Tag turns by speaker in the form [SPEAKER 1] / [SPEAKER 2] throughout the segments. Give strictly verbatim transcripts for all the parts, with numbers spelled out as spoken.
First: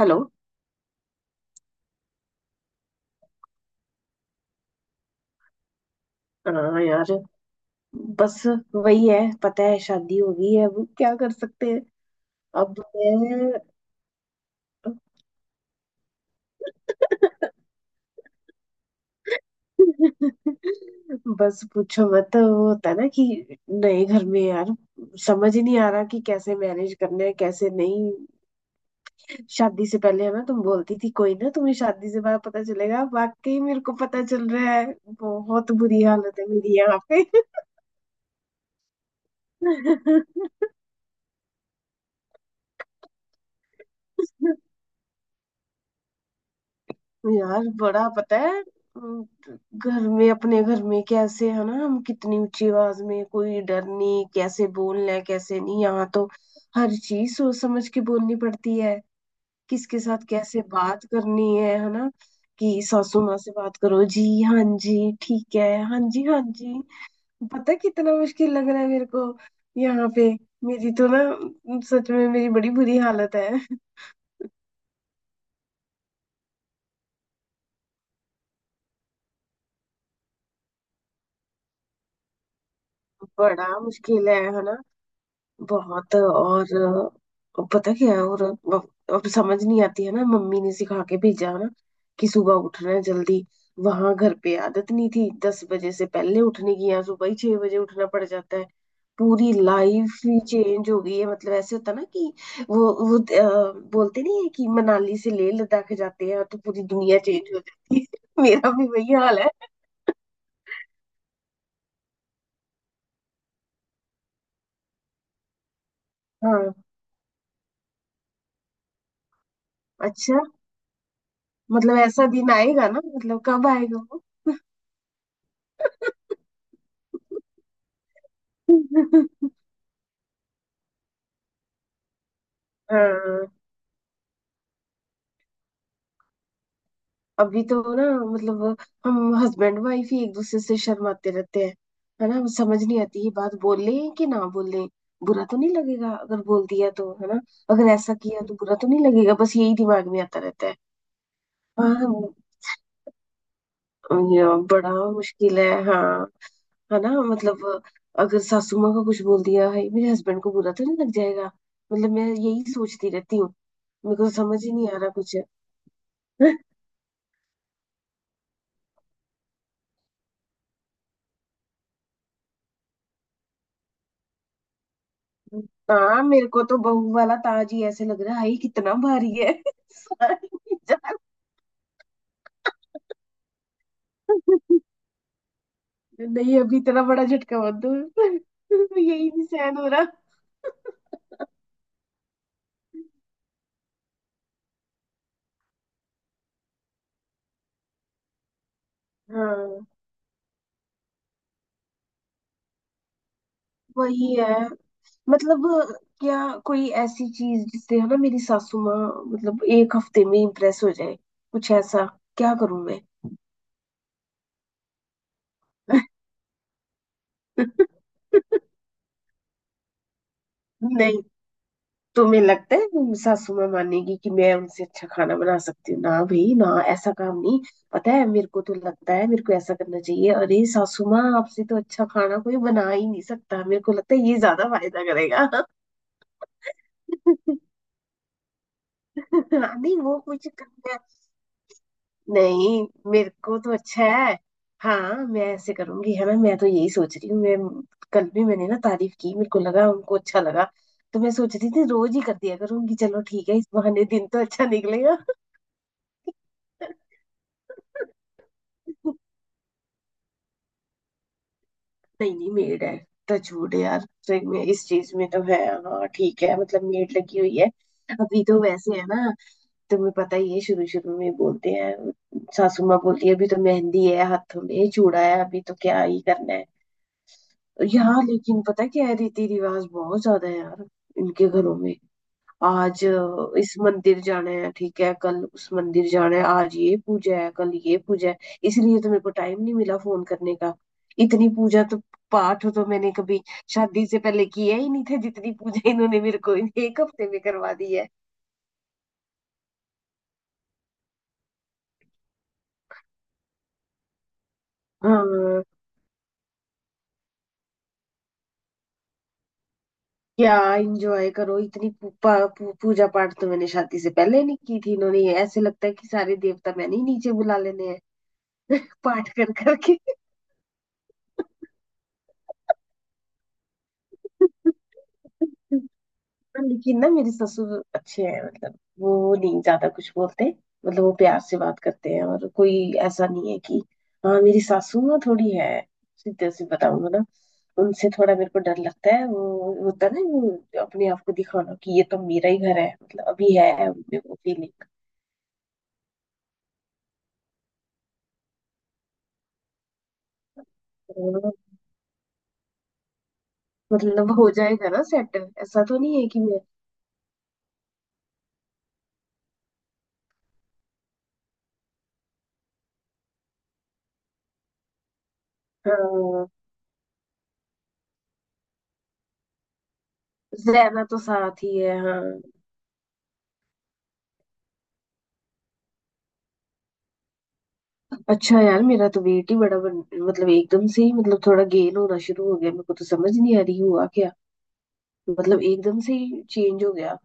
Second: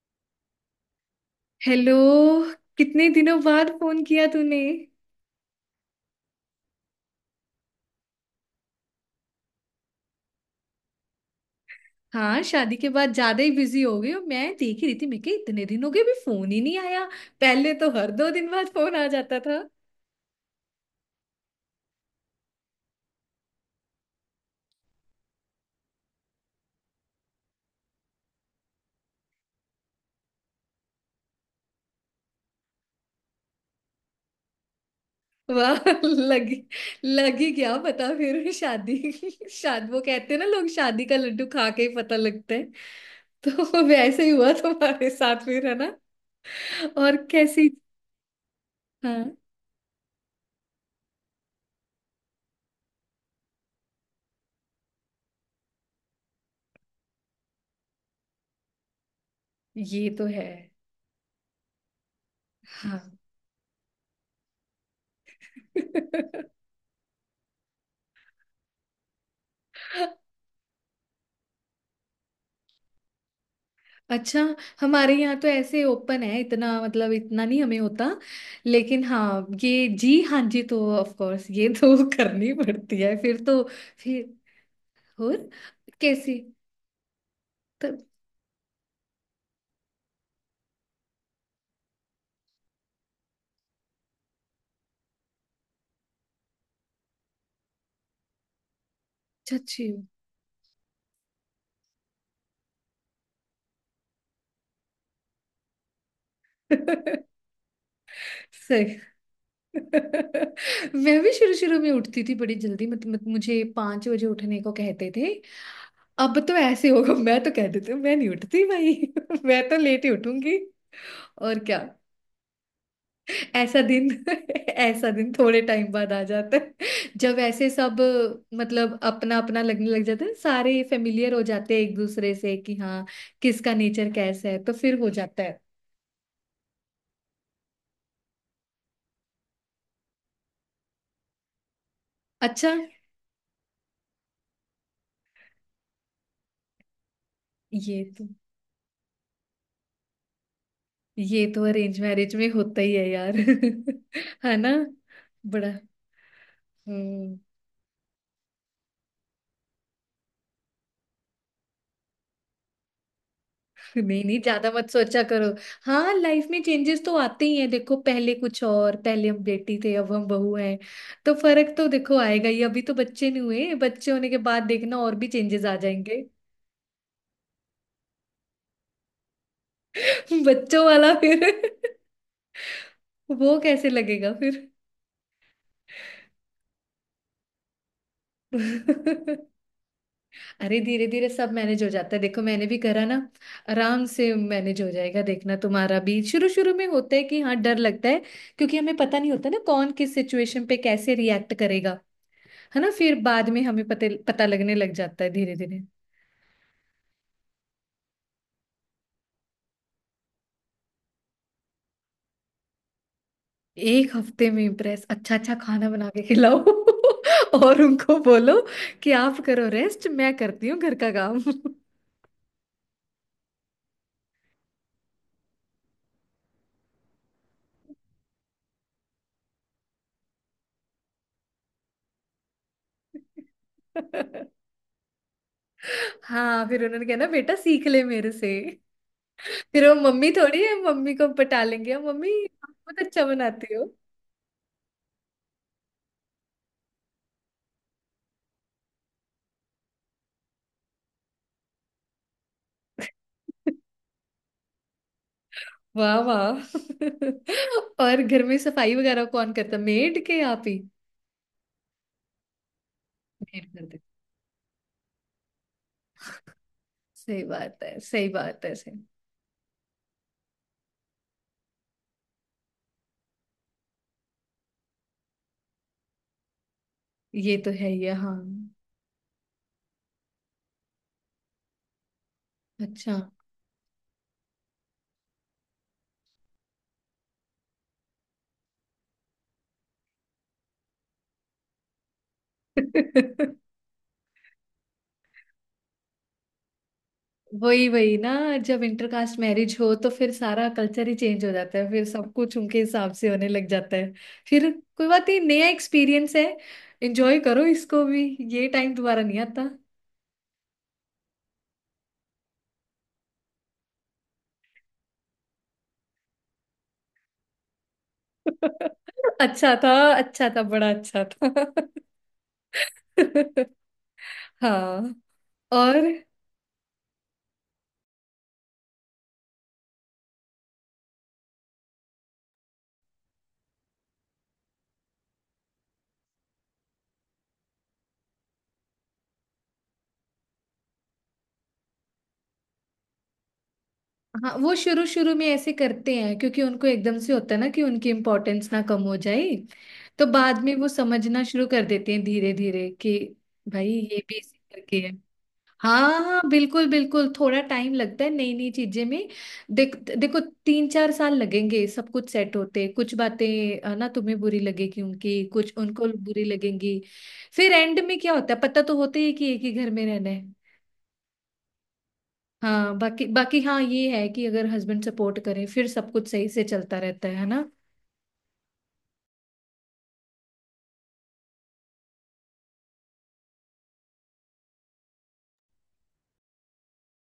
[SPEAKER 1] Hello.
[SPEAKER 2] Hello. कितने दिनों बाद फोन किया तूने।
[SPEAKER 1] अ, यार बस वही है, पता है शादी हो गई है, अब क्या कर सकते हैं।
[SPEAKER 2] हाँ, शादी
[SPEAKER 1] अब
[SPEAKER 2] के बाद ज्यादा ही
[SPEAKER 1] मैं
[SPEAKER 2] बिजी हो गई हूँ। मैं देख ही रही थी मैं कि इतने दिन हो गए, अभी फोन ही नहीं आया। पहले तो हर दो दिन बाद फोन आ जाता था।
[SPEAKER 1] बस पूछो मत। वो होता है ना कि नए घर में यार समझ ही नहीं आ रहा कि कैसे मैनेज करना है कैसे नहीं। शादी से पहले है ना तुम बोलती थी कोई ना तुम्हें शादी से बाद पता चलेगा, वाकई मेरे को पता चल रहा है। बहुत
[SPEAKER 2] वाह।
[SPEAKER 1] बुरी हालत है
[SPEAKER 2] लगी
[SPEAKER 1] मेरी यहाँ पे।
[SPEAKER 2] लगी क्या पता फिर शादी। शादी वो कहते हैं ना, लोग शादी का लड्डू खा के ही पता लगता है। तो वैसे ही हुआ तुम्हारे साथ फिर, है ना। और
[SPEAKER 1] यार
[SPEAKER 2] कैसी।
[SPEAKER 1] बड़ा, पता है, अम,
[SPEAKER 2] हाँ,
[SPEAKER 1] घर में अपने घर में कैसे है ना, हम कितनी ऊंची आवाज में, कोई डर नहीं कैसे बोलना है कैसे नहीं। यहाँ तो हर चीज सोच समझ के बोलनी पड़ती है। किसके
[SPEAKER 2] ये
[SPEAKER 1] साथ
[SPEAKER 2] तो है।
[SPEAKER 1] कैसे बात करनी है है ना। कि
[SPEAKER 2] हाँ।
[SPEAKER 1] सासू माँ से बात करो, जी हाँ जी ठीक है, हाँ जी हाँ जी। पता है कितना मुश्किल लग रहा है मेरे को यहाँ पे। मेरी तो ना सच में मेरी बड़ी बुरी हालत है।
[SPEAKER 2] अच्छा। हमारे यहाँ तो ऐसे ओपन है, इतना मतलब इतना नहीं हमें होता। लेकिन हाँ, ये जी हाँ जी तो ऑफ कोर्स, ये तो करनी पड़ती है फिर तो।
[SPEAKER 1] बड़ा
[SPEAKER 2] फिर
[SPEAKER 1] मुश्किल है है ना।
[SPEAKER 2] और
[SPEAKER 1] बहुत।
[SPEAKER 2] कैसी।
[SPEAKER 1] और अ, पता
[SPEAKER 2] तब।
[SPEAKER 1] क्या है, और अब अब समझ नहीं आती है ना, मम्मी ने सिखा के भेजा है ना कि सुबह उठना है जल्दी। वहां घर पे आदत नहीं थी दस बजे से पहले उठने की, यहाँ सुबह ही छह बजे उठना पड़ जाता है। पूरी
[SPEAKER 2] अच्छी हूँ।
[SPEAKER 1] लाइफ ही चेंज हो गई है। मतलब ऐसे होता ना कि वो वो अ, बोलते नहीं है कि मनाली से लेह लद्दाख जाते हैं तो पूरी दुनिया चेंज हो जाती है, मेरा भी
[SPEAKER 2] सही।
[SPEAKER 1] वही हाल है।
[SPEAKER 2] मैं भी शुरू शुरू में उठती थी बड़ी जल्दी। मत, मत मुझे पांच बजे उठने को कहते थे। अब तो
[SPEAKER 1] हाँ।
[SPEAKER 2] ऐसे होगा, मैं तो कह देती हूँ, मैं नहीं उठती भाई। मैं तो लेट ही
[SPEAKER 1] अच्छा।
[SPEAKER 2] उठूंगी। और क्या।
[SPEAKER 1] मतलब ऐसा दिन आएगा ना, मतलब कब
[SPEAKER 2] ऐसा
[SPEAKER 1] आएगा।
[SPEAKER 2] दिन। ऐसा दिन थोड़े टाइम बाद आ जाता है, जब ऐसे सब, मतलब
[SPEAKER 1] वो
[SPEAKER 2] अपना अपना लगने लग जाता है, सारे फेमिलियर हो जाते हैं एक दूसरे से कि हाँ
[SPEAKER 1] हाँ।
[SPEAKER 2] किसका नेचर कैसा है, तो फिर हो जाता है।
[SPEAKER 1] अभी तो ना, मतलब हम हस्बैंड वाइफ ही एक दूसरे से शर्माते रहते हैं, है ना।
[SPEAKER 2] अच्छा।
[SPEAKER 1] समझ नहीं आती ये बात बोल लें कि ना बोल लें। बुरा तो नहीं लगेगा अगर बोल दिया तो, है ना। अगर
[SPEAKER 2] ये
[SPEAKER 1] ऐसा
[SPEAKER 2] तो
[SPEAKER 1] किया तो बुरा तो नहीं लगेगा, बस यही दिमाग में आता रहता है।
[SPEAKER 2] ये तो अरेंज
[SPEAKER 1] हाँ।
[SPEAKER 2] मैरिज में होता ही है यार।
[SPEAKER 1] ये
[SPEAKER 2] है ना।
[SPEAKER 1] बड़ा मुश्किल
[SPEAKER 2] बड़ा।
[SPEAKER 1] है, हाँ। है ना,
[SPEAKER 2] हम्म।
[SPEAKER 1] मतलब अगर सासू माँ को कुछ बोल दिया, है मेरे हस्बैंड को बुरा तो नहीं लग जाएगा। मतलब मैं यही सोचती रहती हूँ। मेरे
[SPEAKER 2] नहीं
[SPEAKER 1] को तो
[SPEAKER 2] नहीं,
[SPEAKER 1] समझ
[SPEAKER 2] ज्यादा
[SPEAKER 1] ही नहीं
[SPEAKER 2] मत
[SPEAKER 1] आ रहा
[SPEAKER 2] सोचा
[SPEAKER 1] कुछ।
[SPEAKER 2] करो। हाँ, लाइफ में चेंजेस तो आते ही हैं। देखो, पहले कुछ और, पहले हम बेटी थे, अब हम बहू हैं। तो फर्क तो देखो आएगा ही। अभी तो बच्चे नहीं हुए, बच्चे होने के बाद देखना और भी चेंजेस आ
[SPEAKER 1] हाँ।
[SPEAKER 2] जाएंगे।
[SPEAKER 1] मेरे को तो बहू वाला ताज ही ऐसे लग रहा है, "हाय, कितना भारी है" सारी
[SPEAKER 2] बच्चों वाला
[SPEAKER 1] जान।
[SPEAKER 2] फिर। वो कैसे लगेगा फिर।
[SPEAKER 1] नहीं अभी इतना बड़ा झटका मत दो, यही नहीं सहन हो रहा।
[SPEAKER 2] अरे धीरे धीरे सब मैनेज हो जाता है। देखो मैंने भी करा ना, आराम से मैनेज हो जाएगा देखना। तुम्हारा भी शुरू शुरू में होता है कि हाँ डर लगता है, क्योंकि हमें पता नहीं होता ना
[SPEAKER 1] हाँ।
[SPEAKER 2] कौन किस सिचुएशन पे कैसे रिएक्ट करेगा। है ना। फिर बाद में हमें पते
[SPEAKER 1] वही
[SPEAKER 2] पता
[SPEAKER 1] है
[SPEAKER 2] लगने लग जाता है धीरे
[SPEAKER 1] मतलब।
[SPEAKER 2] धीरे।
[SPEAKER 1] क्या कोई ऐसी चीज जिससे है ना, मेरी सासू माँ मतलब एक हफ्ते में इम्प्रेस हो जाए, कुछ ऐसा क्या करूं मैं।
[SPEAKER 2] एक हफ्ते में इम्प्रेस। अच्छा अच्छा खाना बना के खिलाओ। और उनको बोलो कि आप करो रेस्ट, मैं करती हूँ घर का
[SPEAKER 1] नहीं,
[SPEAKER 2] काम।
[SPEAKER 1] तुम्हें लगता है मेरी सासू माँ मानेगी कि मैं उनसे अच्छा खाना बना सकती हूँ? ना भाई ना, ऐसा काम नहीं। पता है मेरे को तो लगता है, मेरे को ऐसा करना चाहिए, अरे सासू माँ आपसे तो अच्छा खाना कोई बना ही नहीं सकता, मेरे को लगता है ये ज्यादा फायदा करेगा।
[SPEAKER 2] हाँ, फिर उन्होंने कहा ना बेटा सीख ले मेरे से।
[SPEAKER 1] हाँ,
[SPEAKER 2] फिर वो
[SPEAKER 1] नहीं वो
[SPEAKER 2] मम्मी
[SPEAKER 1] कुछ
[SPEAKER 2] थोड़ी है,
[SPEAKER 1] करना
[SPEAKER 2] मम्मी को पटा लेंगे, मम्मी आप
[SPEAKER 1] नहीं।
[SPEAKER 2] बहुत अच्छा
[SPEAKER 1] मेरे को तो
[SPEAKER 2] बनाती हो।
[SPEAKER 1] अच्छा है। हाँ मैं ऐसे करूंगी है ना, मैं तो यही सोच रही हूँ। मैं कल भी मैंने ना तारीफ की, मेरे को लगा उनको अच्छा लगा, तो मैं सोच रही थी रोज ही कर दिया करूंगी। चलो ठीक है, इस बहाने दिन तो अच्छा निकलेगा।
[SPEAKER 2] वाह वाह। और घर में सफाई वगैरह कौन करता, मेड के आप ही।
[SPEAKER 1] नहीं नहीं मेड है,
[SPEAKER 2] मेड
[SPEAKER 1] टचवुड
[SPEAKER 2] करते।
[SPEAKER 1] यार। सही में इस चीज में तो है। हाँ ठीक है, मतलब मेड लगी
[SPEAKER 2] सही
[SPEAKER 1] हुई है।
[SPEAKER 2] बात है, सही
[SPEAKER 1] अभी तो
[SPEAKER 2] बात है सही।
[SPEAKER 1] वैसे है ना, तुम्हें पता ही है शुरू शुरू में बोलते हैं, सासू माँ बोलती है अभी तो मेहंदी है हाथों में, चूड़ा है, अभी तो क्या ही करना है।
[SPEAKER 2] ये तो है ही है,
[SPEAKER 1] यहाँ
[SPEAKER 2] हाँ।
[SPEAKER 1] लेकिन पता है क्या है, रीति रिवाज बहुत ज्यादा है यार इनके घरों में। आज
[SPEAKER 2] अच्छा।
[SPEAKER 1] अ, इस मंदिर जाना है, ठीक है कल उस मंदिर जाना है, आज ये पूजा है कल ये पूजा है। इसलिए तो मेरे को टाइम नहीं मिला फोन करने का। इतनी पूजा तो, पाठ तो मैंने कभी शादी से पहले किया ही नहीं था, जितनी पूजा इन्होंने मेरे को इन- एक हफ्ते में करवा
[SPEAKER 2] वही
[SPEAKER 1] दी है।
[SPEAKER 2] वही ना। जब इंटरकास्ट मैरिज हो तो फिर सारा कल्चर ही चेंज हो जाता है, फिर सब कुछ उनके हिसाब से होने लग जाता है। फिर कोई बात नहीं,
[SPEAKER 1] हाँ।
[SPEAKER 2] नया एक्सपीरियंस है, एंजॉय करो इसको भी। ये टाइम दोबारा नहीं आता।
[SPEAKER 1] क्या एंजॉय करो, इतनी पू, पा, पू, पूजा पाठ तो मैंने शादी से पहले नहीं की थी, इन्होंने ये ऐसे लगता है कि सारे देवता मैंने ही नीचे बुला लेने हैं पाठ कर
[SPEAKER 2] अच्छा था।
[SPEAKER 1] करके।
[SPEAKER 2] अच्छा था, बड़ा अच्छा था। हाँ। और।
[SPEAKER 1] पर लेकिन ना मेरे ससुर अच्छे हैं, मतलब वो नहीं ज्यादा कुछ बोलते, मतलब वो प्यार से बात करते हैं, और कोई ऐसा नहीं है कि। हाँ मेरी सासू ना थोड़ी है, सीधे से बताऊंगा ना, उनसे थोड़ा मेरे को डर लगता है। वो होता है ना, वो अपने आप को दिखाना कि ये तो मेरा ही घर है, मतलब अभी है उनमें वो
[SPEAKER 2] हाँ, वो
[SPEAKER 1] फीलिंग।
[SPEAKER 2] शुरू शुरू में ऐसे करते हैं क्योंकि उनको एकदम से होता है ना कि उनकी इम्पोर्टेंस ना कम हो जाए। तो बाद में वो समझना
[SPEAKER 1] हाँ,
[SPEAKER 2] शुरू कर देते हैं धीरे धीरे कि भाई ये
[SPEAKER 1] मतलब
[SPEAKER 2] भी
[SPEAKER 1] हो
[SPEAKER 2] इसी
[SPEAKER 1] जाएगा
[SPEAKER 2] करके
[SPEAKER 1] ना
[SPEAKER 2] है।
[SPEAKER 1] सेट, ऐसा तो
[SPEAKER 2] हाँ
[SPEAKER 1] नहीं है
[SPEAKER 2] हाँ
[SPEAKER 1] कि मैं।
[SPEAKER 2] बिल्कुल बिल्कुल, थोड़ा टाइम लगता है नई नई चीजें में। देख देखो तीन चार साल लगेंगे सब कुछ सेट होते, कुछ बातें है ना तुम्हें बुरी लगेगी, उनकी कुछ उनको बुरी
[SPEAKER 1] हाँ
[SPEAKER 2] लगेंगी। फिर एंड में क्या होता है, पता तो होता ही है कि एक ही घर में रहना है।
[SPEAKER 1] रहना तो साथ ही है हाँ।
[SPEAKER 2] हाँ, बाकी बाकी हाँ ये है कि अगर हस्बैंड सपोर्ट करे फिर सब कुछ सही से चलता रहता है है ना।
[SPEAKER 1] अच्छा यार मेरा तो वेट ही बड़ा बन, मतलब एकदम से ही, मतलब थोड़ा गेन होना शुरू हो गया, मेरे को तो समझ नहीं आ रही हुआ क्या, मतलब एकदम से ही चेंज हो गया।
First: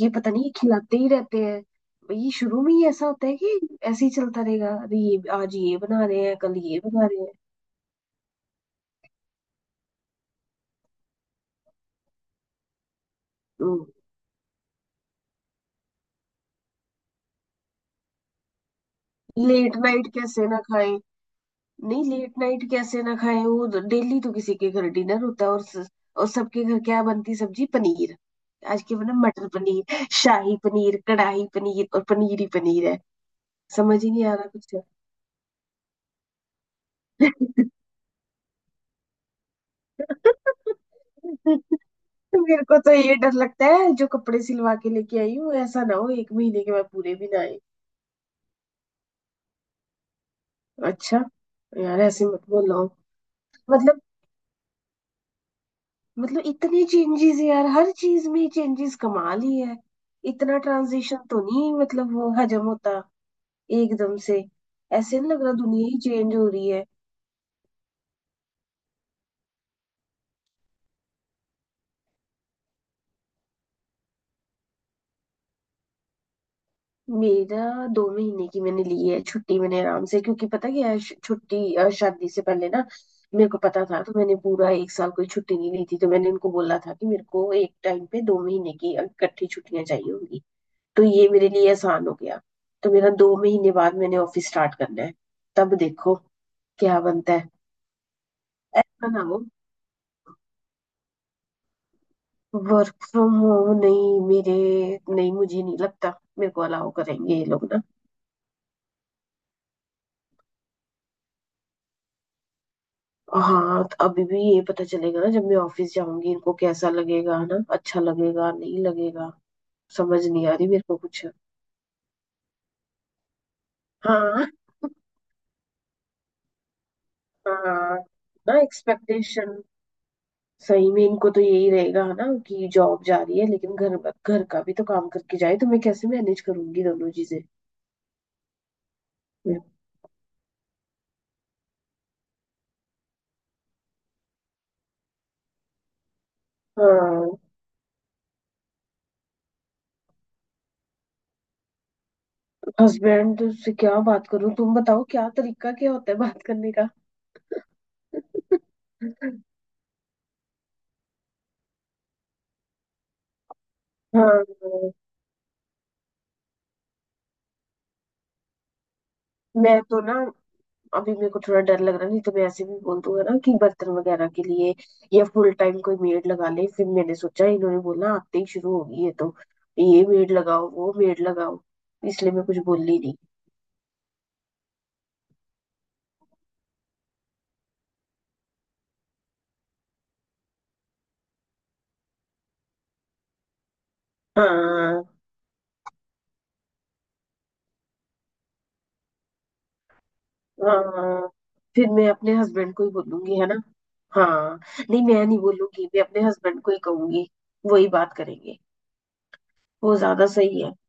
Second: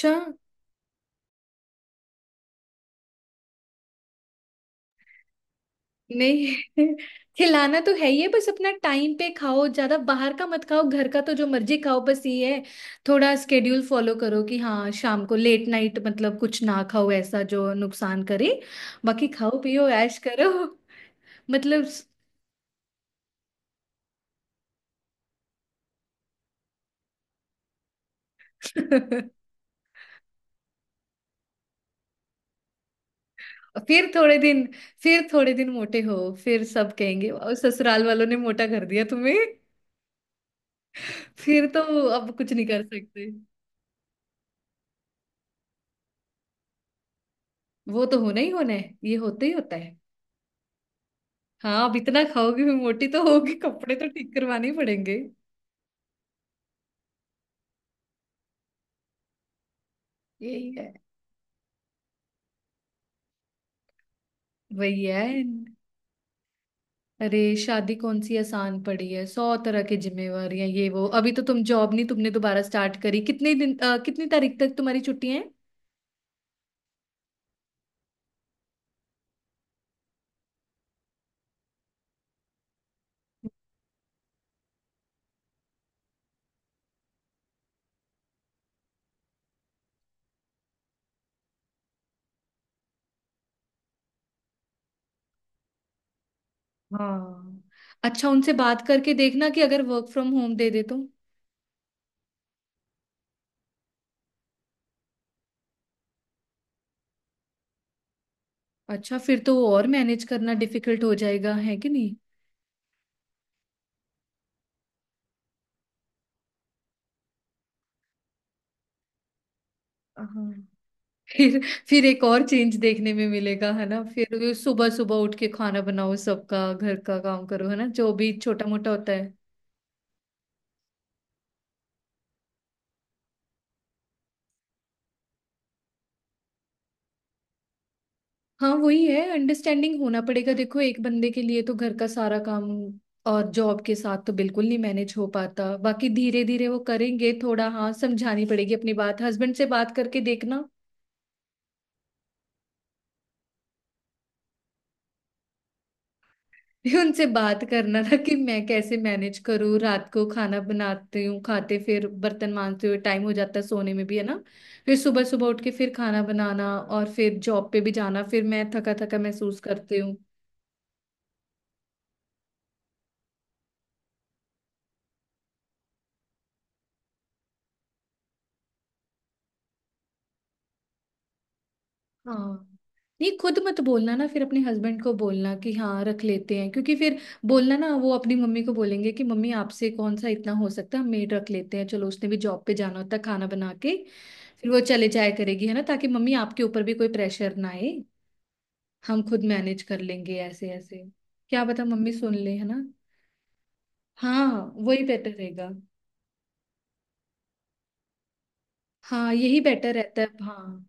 [SPEAKER 1] ये पता नहीं, ये खिलाते ही रहते हैं, ये शुरू में ही ऐसा होता है कि ऐसे ही चलता रहेगा, अरे ये आज ये बना रहे हैं कल ये
[SPEAKER 2] नहीं।
[SPEAKER 1] बना रहे
[SPEAKER 2] खिलाना तो है ही है, बस अपना टाइम पे खाओ, ज्यादा बाहर का मत खाओ, घर का तो जो मर्जी खाओ, बस ये है। थोड़ा
[SPEAKER 1] हैं।
[SPEAKER 2] स्केड्यूल फॉलो करो कि हाँ शाम को लेट नाइट मतलब कुछ ना खाओ ऐसा जो नुकसान करे। बाकी खाओ
[SPEAKER 1] लेट
[SPEAKER 2] पियो
[SPEAKER 1] नाइट
[SPEAKER 2] ऐश
[SPEAKER 1] कैसे
[SPEAKER 2] करो।
[SPEAKER 1] ना खाएं?
[SPEAKER 2] मतलब।
[SPEAKER 1] नहीं लेट नाइट कैसे ना खाए, वो डेली तो किसी के घर डिनर होता है, और स- और सबके घर क्या बनती, सब्जी पनीर, आज के बना मटर पनीर शाही पनीर कढ़ाई पनीर और पनीर ही पनीर है। समझ
[SPEAKER 2] फिर
[SPEAKER 1] ही नहीं आ
[SPEAKER 2] थोड़े
[SPEAKER 1] रहा
[SPEAKER 2] दिन।
[SPEAKER 1] कुछ।
[SPEAKER 2] फिर थोड़े दिन मोटे हो, फिर सब कहेंगे "वाह, ससुराल वालों ने मोटा कर दिया तुम्हें"। फिर तो अब कुछ
[SPEAKER 1] मेरे
[SPEAKER 2] नहीं
[SPEAKER 1] को
[SPEAKER 2] कर
[SPEAKER 1] तो ये
[SPEAKER 2] सकते।
[SPEAKER 1] डर लगता है जो कपड़े सिलवा के लेके आई हूँ, ऐसा ना हो एक महीने के बाद पूरे भी ना आए।
[SPEAKER 2] वो तो होना ही होना है, ये होता ही होता है।
[SPEAKER 1] अच्छा।
[SPEAKER 2] हाँ, अब
[SPEAKER 1] यार
[SPEAKER 2] इतना
[SPEAKER 1] ऐसे मत
[SPEAKER 2] खाओगी फिर
[SPEAKER 1] बोलो,
[SPEAKER 2] मोटी तो होगी, कपड़े
[SPEAKER 1] मतलब
[SPEAKER 2] तो ठीक करवाने ही पड़ेंगे।
[SPEAKER 1] मतलब इतने चेंजेस यार, हर चीज में चेंजेस कमाल ही है, इतना
[SPEAKER 2] यही है।
[SPEAKER 1] ट्रांजिशन तो नहीं मतलब वो हजम होता एकदम से।
[SPEAKER 2] वही
[SPEAKER 1] ऐसे
[SPEAKER 2] है।
[SPEAKER 1] नहीं लग रहा दुनिया ही चेंज हो रही है।
[SPEAKER 2] अरे शादी कौन सी आसान पड़ी है, सौ तरह की जिम्मेवारियां, ये वो, अभी तो तुम जॉब नहीं, तुमने दोबारा स्टार्ट करी। कितने दिन, अ, कितनी तारीख तक तुम्हारी छुट्टियां हैं।
[SPEAKER 1] मेरा दो महीने की मैंने ली है छुट्टी, मैंने आराम से, क्योंकि पता क्या है, श- छुट्टी अ, शादी से पहले ना मेरे को पता था, तो मैंने पूरा एक साल कोई छुट्टी नहीं ली थी, तो मैंने उनको बोला था कि मेरे को एक टाइम पे दो महीने की इकट्ठी छुट्टियां चाहिए होंगी, तो ये मेरे लिए आसान हो गया। तो मेरा दो महीने बाद मैंने ऑफिस स्टार्ट करना है, तब देखो क्या बनता है।
[SPEAKER 2] हाँ। अच्छा, उनसे बात
[SPEAKER 1] ऐसा
[SPEAKER 2] करके
[SPEAKER 1] ना हो।
[SPEAKER 2] देखना कि अगर वर्क फ्रॉम होम दे दे तो।
[SPEAKER 1] वर्क फ्रॉम होम नहीं मेरे, नहीं मुझे नहीं लगता मेरे को अलाउ करेंगे ये लोग ना।
[SPEAKER 2] अच्छा, फिर तो और मैनेज करना डिफिकल्ट हो जाएगा, है कि नहीं।
[SPEAKER 1] हाँ तो अभी भी ये पता चलेगा ना जब मैं ऑफिस जाऊंगी, इनको कैसा लगेगा ना, अच्छा लगेगा नहीं लगेगा। समझ नहीं
[SPEAKER 2] हाँ।
[SPEAKER 1] आ रही मेरे को कुछ।
[SPEAKER 2] फिर। फिर एक और चेंज देखने में मिलेगा है ना,
[SPEAKER 1] हाँ।
[SPEAKER 2] फिर सुबह सुबह उठ के खाना बनाओ, सबका घर का काम करो, है ना,
[SPEAKER 1] हाँ
[SPEAKER 2] जो भी
[SPEAKER 1] ना,
[SPEAKER 2] छोटा मोटा होता है।
[SPEAKER 1] एक्सपेक्टेशन सही में इनको तो यही रहेगा ना कि जॉब जा रही है, लेकिन घर, घर का भी तो काम करके जाए, तो मैं कैसे मैनेज करूंगी दोनों चीजें।
[SPEAKER 2] हाँ, वही है, अंडरस्टैंडिंग होना पड़ेगा। देखो एक बंदे के लिए तो घर का सारा काम और जॉब के साथ तो बिल्कुल नहीं मैनेज हो पाता, बाकी धीरे धीरे वो करेंगे।
[SPEAKER 1] हाँ।
[SPEAKER 2] थोड़ा हाँ समझानी पड़ेगी अपनी बात, हस्बैंड से बात करके देखना।
[SPEAKER 1] हस्बैंड से क्या बात करूं, तुम बताओ क्या तरीका क्या होता है बात करने का।
[SPEAKER 2] फिर उनसे बात करना था कि मैं कैसे मैनेज करूँ, रात को खाना बनाती हूँ, खाते फिर बर्तन मांजते हुए टाइम हो जाता है सोने में भी, है ना।
[SPEAKER 1] हाँ।
[SPEAKER 2] फिर सुबह सुबह उठ के फिर खाना बनाना और फिर जॉब पे भी जाना, फिर मैं थका थका महसूस
[SPEAKER 1] मैं
[SPEAKER 2] करती
[SPEAKER 1] तो ना
[SPEAKER 2] हूँ।
[SPEAKER 1] अभी मेरे को थोड़ा डर लग रहा है, नहीं तो मैं ऐसे भी बोल दूंगा ना कि बर्तन वगैरह के लिए या फुल टाइम कोई मेड लगा ले, फिर मैंने सोचा इन्होंने बोला आते ही शुरू होगी ये तो, ये मेड लगाओ वो मेड लगाओ, इसलिए मैं कुछ
[SPEAKER 2] हाँ,
[SPEAKER 1] बोली नहीं।
[SPEAKER 2] नहीं खुद मत बोलना ना, फिर अपने हस्बैंड को बोलना कि हाँ रख लेते हैं, क्योंकि फिर बोलना ना वो अपनी मम्मी को बोलेंगे कि मम्मी आपसे कौन सा इतना हो सकता है, हम मेड रख लेते हैं, चलो उसने भी जॉब पे जाना होता है, खाना बना के फिर वो
[SPEAKER 1] हाँ।
[SPEAKER 2] चले जाया करेगी, है ना, ताकि मम्मी आपके ऊपर भी कोई प्रेशर ना आए, हम खुद मैनेज कर लेंगे ऐसे ऐसे।
[SPEAKER 1] हाँ
[SPEAKER 2] क्या पता
[SPEAKER 1] फिर मैं
[SPEAKER 2] मम्मी
[SPEAKER 1] अपने
[SPEAKER 2] सुन ले, है
[SPEAKER 1] हस्बैंड
[SPEAKER 2] ना।
[SPEAKER 1] को ही बोलूंगी है ना। हाँ।
[SPEAKER 2] हाँ
[SPEAKER 1] नहीं
[SPEAKER 2] वही
[SPEAKER 1] मैं
[SPEAKER 2] बेटर
[SPEAKER 1] नहीं
[SPEAKER 2] रहेगा।
[SPEAKER 1] बोलूंगी, मैं अपने हस्बैंड को ही कहूंगी, वही बात करेंगे,
[SPEAKER 2] हाँ यही बेटर
[SPEAKER 1] वो
[SPEAKER 2] रहता है,
[SPEAKER 1] ज्यादा सही है।
[SPEAKER 2] हाँ।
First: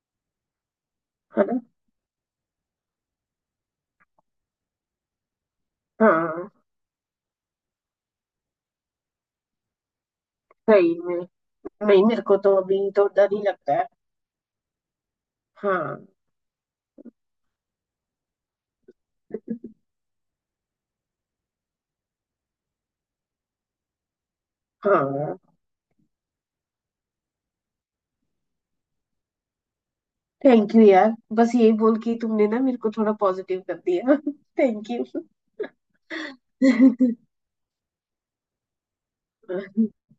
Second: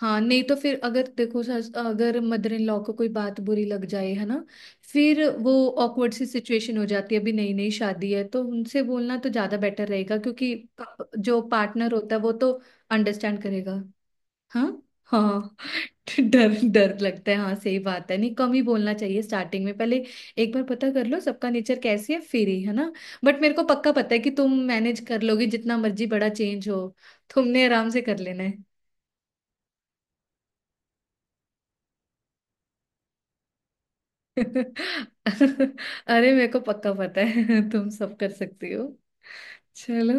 [SPEAKER 2] हाँ नहीं तो फिर अगर देखो,
[SPEAKER 1] है ना।
[SPEAKER 2] सस- अगर मदर इन लॉ को कोई बात बुरी लग जाए है ना, फिर वो ऑकवर्ड सी
[SPEAKER 1] हाँ
[SPEAKER 2] सिचुएशन हो जाती है। अभी नई नई शादी है, तो उनसे बोलना तो ज्यादा बेटर रहेगा क्योंकि
[SPEAKER 1] सही
[SPEAKER 2] कप-
[SPEAKER 1] में।
[SPEAKER 2] जो पार्टनर
[SPEAKER 1] नहीं
[SPEAKER 2] होता है
[SPEAKER 1] मेरे
[SPEAKER 2] वो
[SPEAKER 1] को
[SPEAKER 2] तो
[SPEAKER 1] तो अभी तो डर
[SPEAKER 2] अंडरस्टैंड
[SPEAKER 1] ही लगता
[SPEAKER 2] करेगा।
[SPEAKER 1] है।
[SPEAKER 2] हाँ। हाँ हाँ।
[SPEAKER 1] हाँ।
[SPEAKER 2] डर डर लगता है हाँ सही बात है। नहीं कम ही बोलना चाहिए स्टार्टिंग में, पहले एक बार पता कर लो सबका नेचर कैसी है फिर ही, है ना। बट मेरे को पक्का पता है कि तुम मैनेज कर
[SPEAKER 1] हाँ।
[SPEAKER 2] लोगी, जितना मर्जी बड़ा चेंज हो तुमने आराम से कर लेना है।
[SPEAKER 1] थैंक यू यार, बस यही बोल के तुमने ना मेरे को थोड़ा पॉजिटिव कर दिया, थैंक यू।
[SPEAKER 2] अरे मेरे को पक्का पता है। तुम सब कर सकती हो। चलो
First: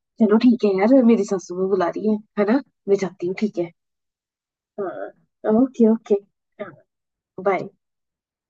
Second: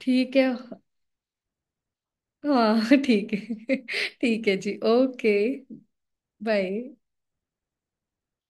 [SPEAKER 2] ठीक
[SPEAKER 1] चलो
[SPEAKER 2] है।
[SPEAKER 1] ठीक है यार मेरी सासू माँ बुला रही है है ना। मैं
[SPEAKER 2] हाँ
[SPEAKER 1] जाती
[SPEAKER 2] ठीक
[SPEAKER 1] हूँ ठीक है।
[SPEAKER 2] है। ठीक है जी, ओके।
[SPEAKER 1] हाँ ओके ओके।
[SPEAKER 2] बाय।
[SPEAKER 1] बाय।